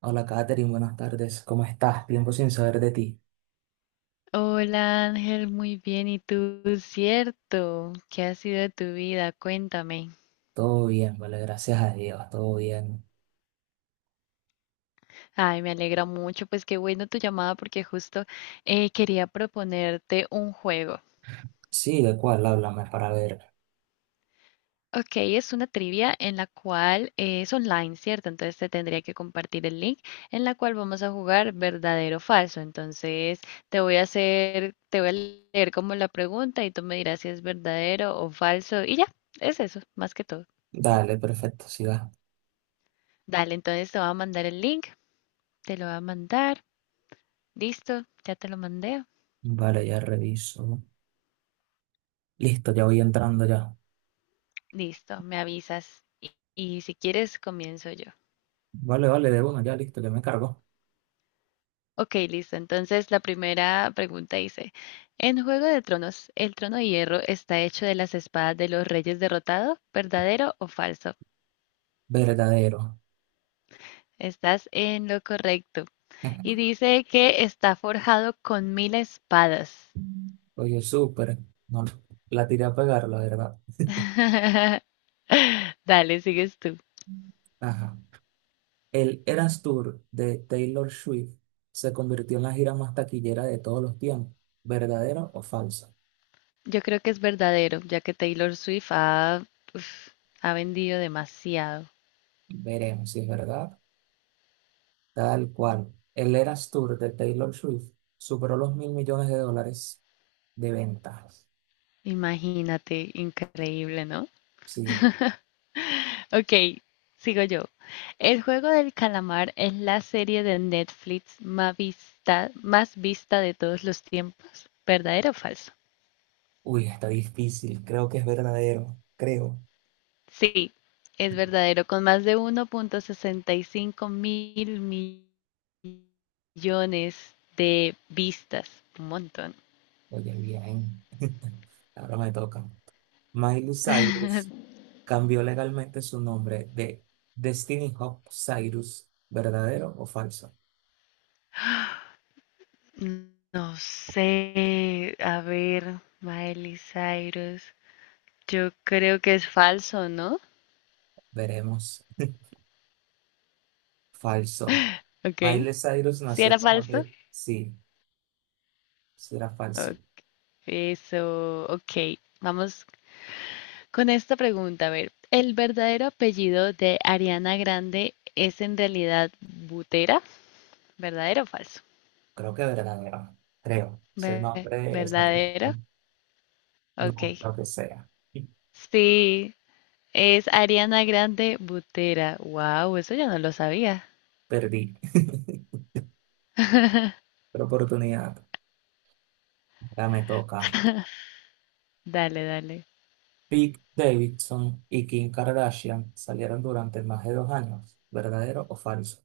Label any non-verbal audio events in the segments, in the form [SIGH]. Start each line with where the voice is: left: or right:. right: Hola Katherine, buenas tardes. ¿Cómo estás? Tiempo sin saber de ti.
left: Hola Ángel, muy bien. ¿Y tú? Cierto. ¿Qué ha sido de tu vida? Cuéntame.
right: Todo bien, vale, gracias a Dios, todo bien.
left: Ay, me alegra mucho. Pues qué bueno tu llamada porque justo quería proponerte un juego.
right: Sí, ¿de cuál? Háblame para ver.
left: Ok, es una trivia en la cual es online, ¿cierto? Entonces te tendría que compartir el link en la cual vamos a jugar verdadero o falso. Entonces te voy a hacer, te voy a leer como la pregunta y tú me dirás si es verdadero o falso. Y ya, es eso, más que todo.
right: Dale, perfecto, siga.
left: Dale, entonces te voy a mandar el link. Te lo va a mandar. Listo, ya te lo mandé.
right: Vale, ya reviso. Listo, ya voy entrando ya.
left: Listo, me avisas. Y si quieres, comienzo yo.
right: Vale, vale, de uno, ya listo, ya me cargo.
left: Ok, listo. Entonces, la primera pregunta dice, en Juego de Tronos, ¿el trono de hierro está hecho de las espadas de los reyes derrotados? ¿Verdadero o falso?
right: Verdadero.
left: Estás en lo correcto. Y
right: [LAUGHS]
left: dice que está forjado con 1.000 espadas.
right: Oye, súper. No, la tiré a pegar, la verdad.
left: [LAUGHS] Dale, sigues tú.
right: Ajá. El Eras Tour de Taylor Swift se convirtió en la gira más taquillera de todos los tiempos. ¿Verdadero o falso?
left: Yo creo que es verdadero, ya que Taylor Swift uf, ha vendido demasiado.
right: Veremos si es verdad. Tal cual. El Eras Tour de Taylor Swift superó los mil millones de dólares de ventas.
left: Imagínate, increíble, ¿no?
right: Sí.
left: Ok, sigo yo. El juego del calamar es la serie de Netflix más vista de todos los tiempos. ¿Verdadero o falso?
right: Uy, está difícil. Creo que es verdadero. Creo.
left: Sí, es verdadero, con más de 1.65 mil millones de vistas. Un montón.
right: Oye, bien. [LAUGHS] Ahora me toca. Miley Cyrus cambió legalmente su nombre de Destiny Hope Cyrus. ¿Verdadero o falso?
left: No sé, a ver, Miley Cyrus. Yo creo que es falso, ¿no?
right: Veremos. Falso.
left: Ok.
right: Miley Cyrus
left: ¿Si
right: nació
left: era
right: como
left: falso?
right: de... Sí, será
left: O-
right: falso.
left: Eso, ok. Vamos con esta pregunta. A ver, ¿el verdadero apellido de Ariana Grande es en realidad Butera? ¿Verdadero o falso?
right: Creo que verdadero. Creo. Ese nombre es
left: ¿Verdadero?
right: apellido.
left: Ok.
right: No, lo que sea.
left: Sí, es Ariana Grande Butera. Wow, eso yo no lo sabía.
right: Perdí. [LAUGHS] Otra oportunidad. Ya me toca.
left: Dale, dale.
right: Pete Davidson y Kim Kardashian salieron durante más de 2 años. ¿Verdadero o falso?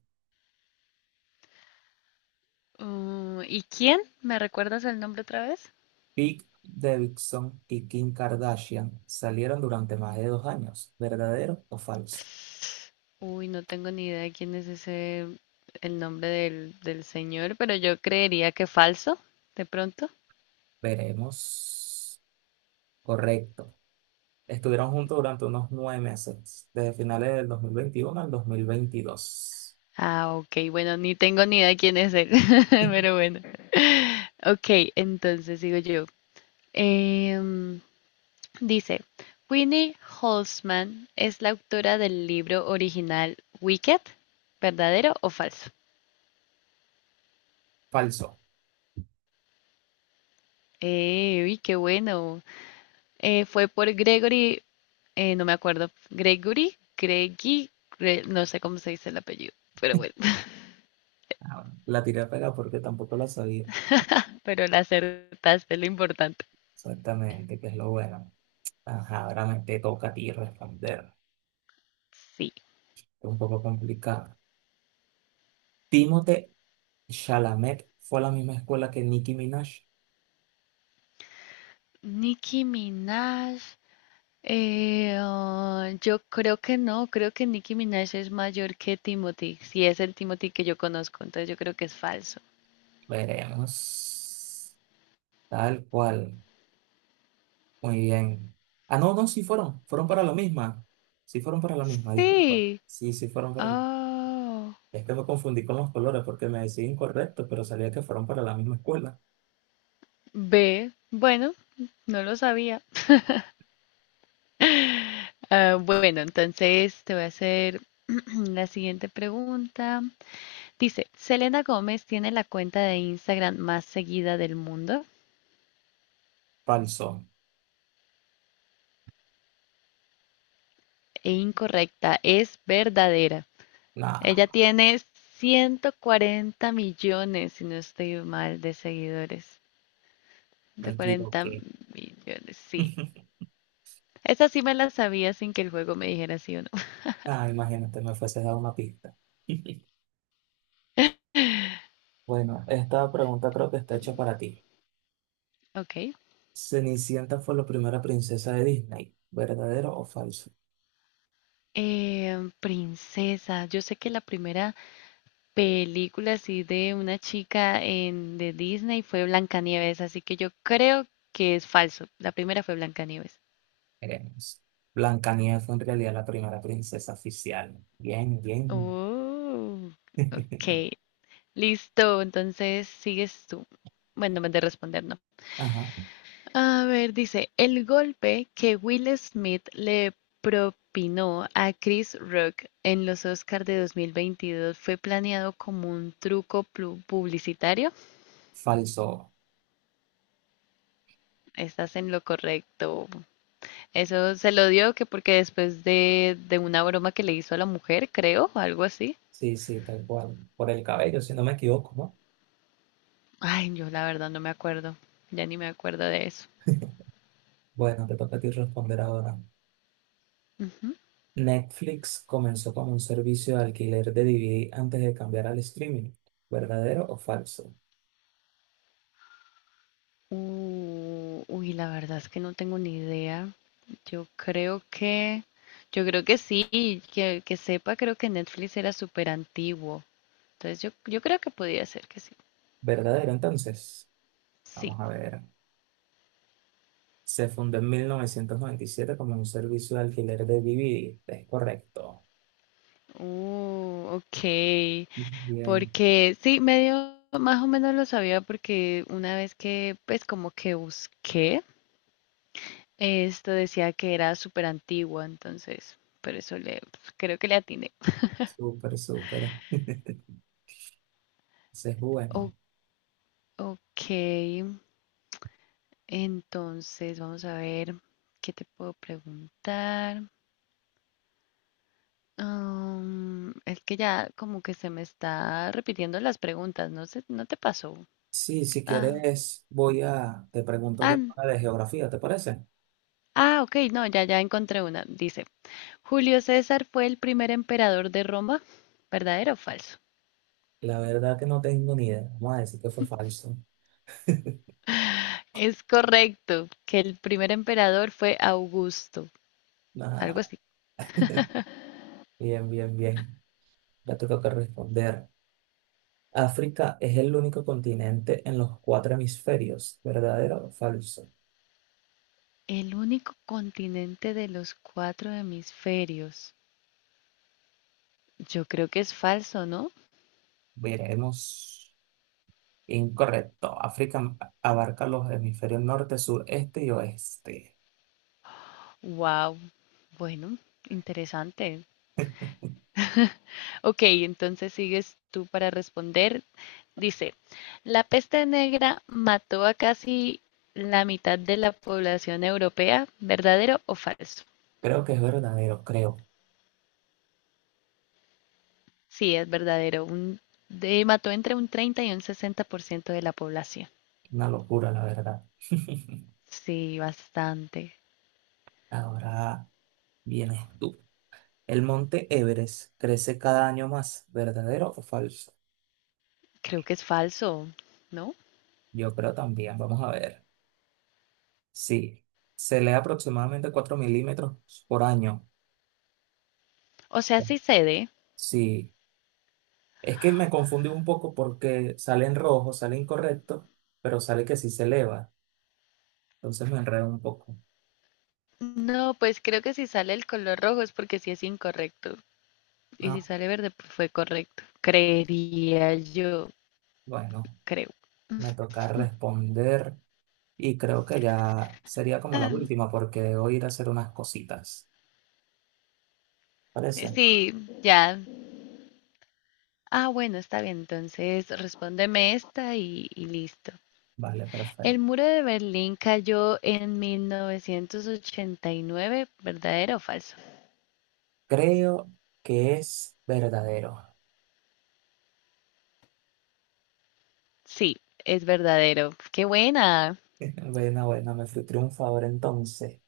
left: ¿Y quién? ¿Me recuerdas el nombre otra vez?
right: Pete Davidson y Kim Kardashian salieron durante más de dos años. ¿Verdadero o falso?
left: Uy, no tengo ni idea de quién es ese, el nombre del señor, pero yo creería que falso, de pronto.
right: Veremos. Correcto. Estuvieron juntos durante unos 9 meses, desde finales del 2021 al 2022.
left: Ah, ok, bueno, ni tengo ni idea de quién es él, [LAUGHS]
right: [LAUGHS]
left: pero bueno. Ok, entonces sigo yo. Em, Dice, Winnie Holzman es la autora del libro original Wicked, ¿verdadero o falso?
right: Falso.
left: Uy, qué bueno. Fue por Gregory, no me acuerdo, Gregory, Greggy, no sé cómo se dice el apellido, pero bueno, [LAUGHS]
right: Ah, bueno, la tiré a pegar porque tampoco la sabía.
left: pero la acertaste, es lo importante.
right: Exactamente, que es lo bueno. Ajá, ahora me te toca a ti responder.
left: Sí.
right: Es un poco complicado. Timothée Chalamet fue a la misma escuela que Nicki Minaj.
left: Nicki Minaj, ah, yo creo que no, creo que Nicki Minaj es mayor que Timothy, si es el Timothy que yo conozco, entonces yo creo que es falso.
right: Veremos. Tal cual. Muy bien. Ah, no, no, sí fueron. Fueron para la misma. Sí fueron para la misma, disculpa.
left: Sí.
right: Sí, sí fueron para la misma.
left: Oh,
right: Es que me confundí con los colores porque me decía incorrecto, pero sabía que fueron para la misma escuela.
left: ve, bueno, no lo sabía. Ah, bueno, entonces te voy a hacer [CLEARS THROAT] la siguiente pregunta. Dice, Selena Gómez tiene la cuenta de Instagram más seguida del mundo.
right: Falso.
left: E incorrecta, es verdadera. Ella
right: Nah,
left: tiene 140 millones, si no estoy mal, de seguidores.
right: me
left: 140
right: equivoqué.
left: millones, sí.
right: [LAUGHS]
left: Esa sí me la sabía sin que el juego me dijera sí o no. [LAUGHS]
right: Ah, imagínate, me fuese dado una pista. [LAUGHS] Bueno, esta pregunta creo que está hecha para ti.
left: Ok.
right: Cenicienta fue la primera princesa de Disney, ¿verdadero o falso?
left: Princesa, yo sé que la primera película así de una chica en, de Disney fue Blancanieves, así que yo creo que es falso. La primera fue Blancanieves.
right: Veremos. Blancanieves fue en realidad la primera princesa oficial. Bien, bien.
left: Oh, ok.
right: [LAUGHS]
left: Listo, entonces sigues tú. Bueno, me de responder, no.
right: Ajá,
left: A ver, dice, el golpe que Will Smith le propinó a Chris Rock en los Oscars de 2022 fue planeado como un truco publicitario.
right: falso.
left: Estás en lo correcto. Eso se lo dio que porque después de una broma que le hizo a la mujer, creo, algo así.
right: Sí, sí, tal cual. Por el cabello, si no me equivoco, ¿no?
left: Ay, yo la verdad no me acuerdo. Ya ni me acuerdo de eso.
right: Bueno, te toca a ti responder ahora.
left: Ujú.
right: Netflix comenzó como un servicio de alquiler de DVD antes de cambiar al streaming. ¿Verdadero o falso?
left: Uy, la verdad es que no tengo ni idea. Yo creo que, yo creo que sí, que sepa, creo que Netflix era súper antiguo. Entonces yo creo que podía ser que sí.
right: Verdadero, entonces.
left: Sí.
right: Vamos a ver. Se fundó en 1997 como un servicio de alquiler de DVD. Es correcto.
left: Ok.
right: Bien,
left: Porque sí, medio más o menos lo sabía porque una vez que pues como que busqué, esto decía que era súper antigua, entonces por eso le creo que le atiné.
right: súper, súper. [LAUGHS] Ese es
left: O-
right: bueno.
left: ok, entonces vamos a ver qué te puedo preguntar. Es que ya como que se me está repitiendo las preguntas, no sé, no te pasó.
right: Sí, si
left: Ah,
right: quieres, te pregunto yo
left: ah,
right: ahora de geografía, ¿te parece?
left: ok, no, ya, ya encontré una. Dice, Julio César fue el primer emperador de Roma, ¿verdadero o falso?
right: La verdad que no tengo ni idea. Vamos a decir que fue falso.
left: Es correcto que el primer emperador fue Augusto, algo
right: Ah,
left: así.
right: bien, bien, bien. Ya te toca responder. África es el único continente en los cuatro hemisferios. ¿Verdadero o falso?
left: El único continente de los cuatro hemisferios. Yo creo que es falso, ¿no?
right: Veremos. Incorrecto. África abarca los hemisferios norte, sur, este y oeste.
left: Wow. Bueno, interesante. Ok, entonces sigues tú para responder. Dice, la peste negra mató a casi la mitad de la población europea, ¿verdadero o falso?
right: Creo que es verdadero, creo.
left: Sí, es verdadero. Un, de- mató entre un 30% y un 60% de la población.
right: Una locura, la verdad. [LAUGHS]
left: Sí, bastante.
right: Ahora vienes tú. El monte Everest crece cada año más, ¿verdadero o falso?
left: Creo que es falso, ¿no?
right: Yo creo también. Vamos a ver. Sí. Se lee aproximadamente 4 milímetros por año.
left: O sea, sí cede.
right: Sí. Es que me confundí un poco porque sale en rojo, sale incorrecto, pero sale que sí se eleva. Entonces me enredo un poco.
left: No, pues creo que si sale el color rojo es porque sí es incorrecto. Y si
right: Ah,
left: sale verde, pues fue correcto. Creería yo,
right: bueno.
left: creo.
right: Me toca
left: [LAUGHS]
right: responder y creo que ya sería como la
left: Am,
right: última porque debo ir a hacer unas cositas. ¿Parece?
left: Sí, ya. Ah, bueno, está bien. Entonces, respóndeme esta y listo.
right: Vale,
left: El
right: perfecto.
left: muro de Berlín cayó en 1989, ¿verdadero o falso?
right: Creo que es verdadero.
left: Sí, es verdadero. ¡Qué buena!
right: [LAUGHS] Bueno, bueno, me fui triunfador entonces.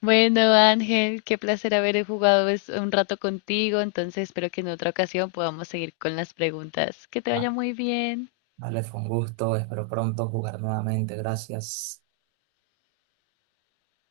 left: Bueno, Ángel, qué placer haber jugado un rato contigo. Entonces, espero que en otra ocasión podamos seguir con las preguntas. Que te
right: Va,
left: vaya muy bien.
right: vale, fue un gusto. Espero pronto jugar nuevamente. Gracias.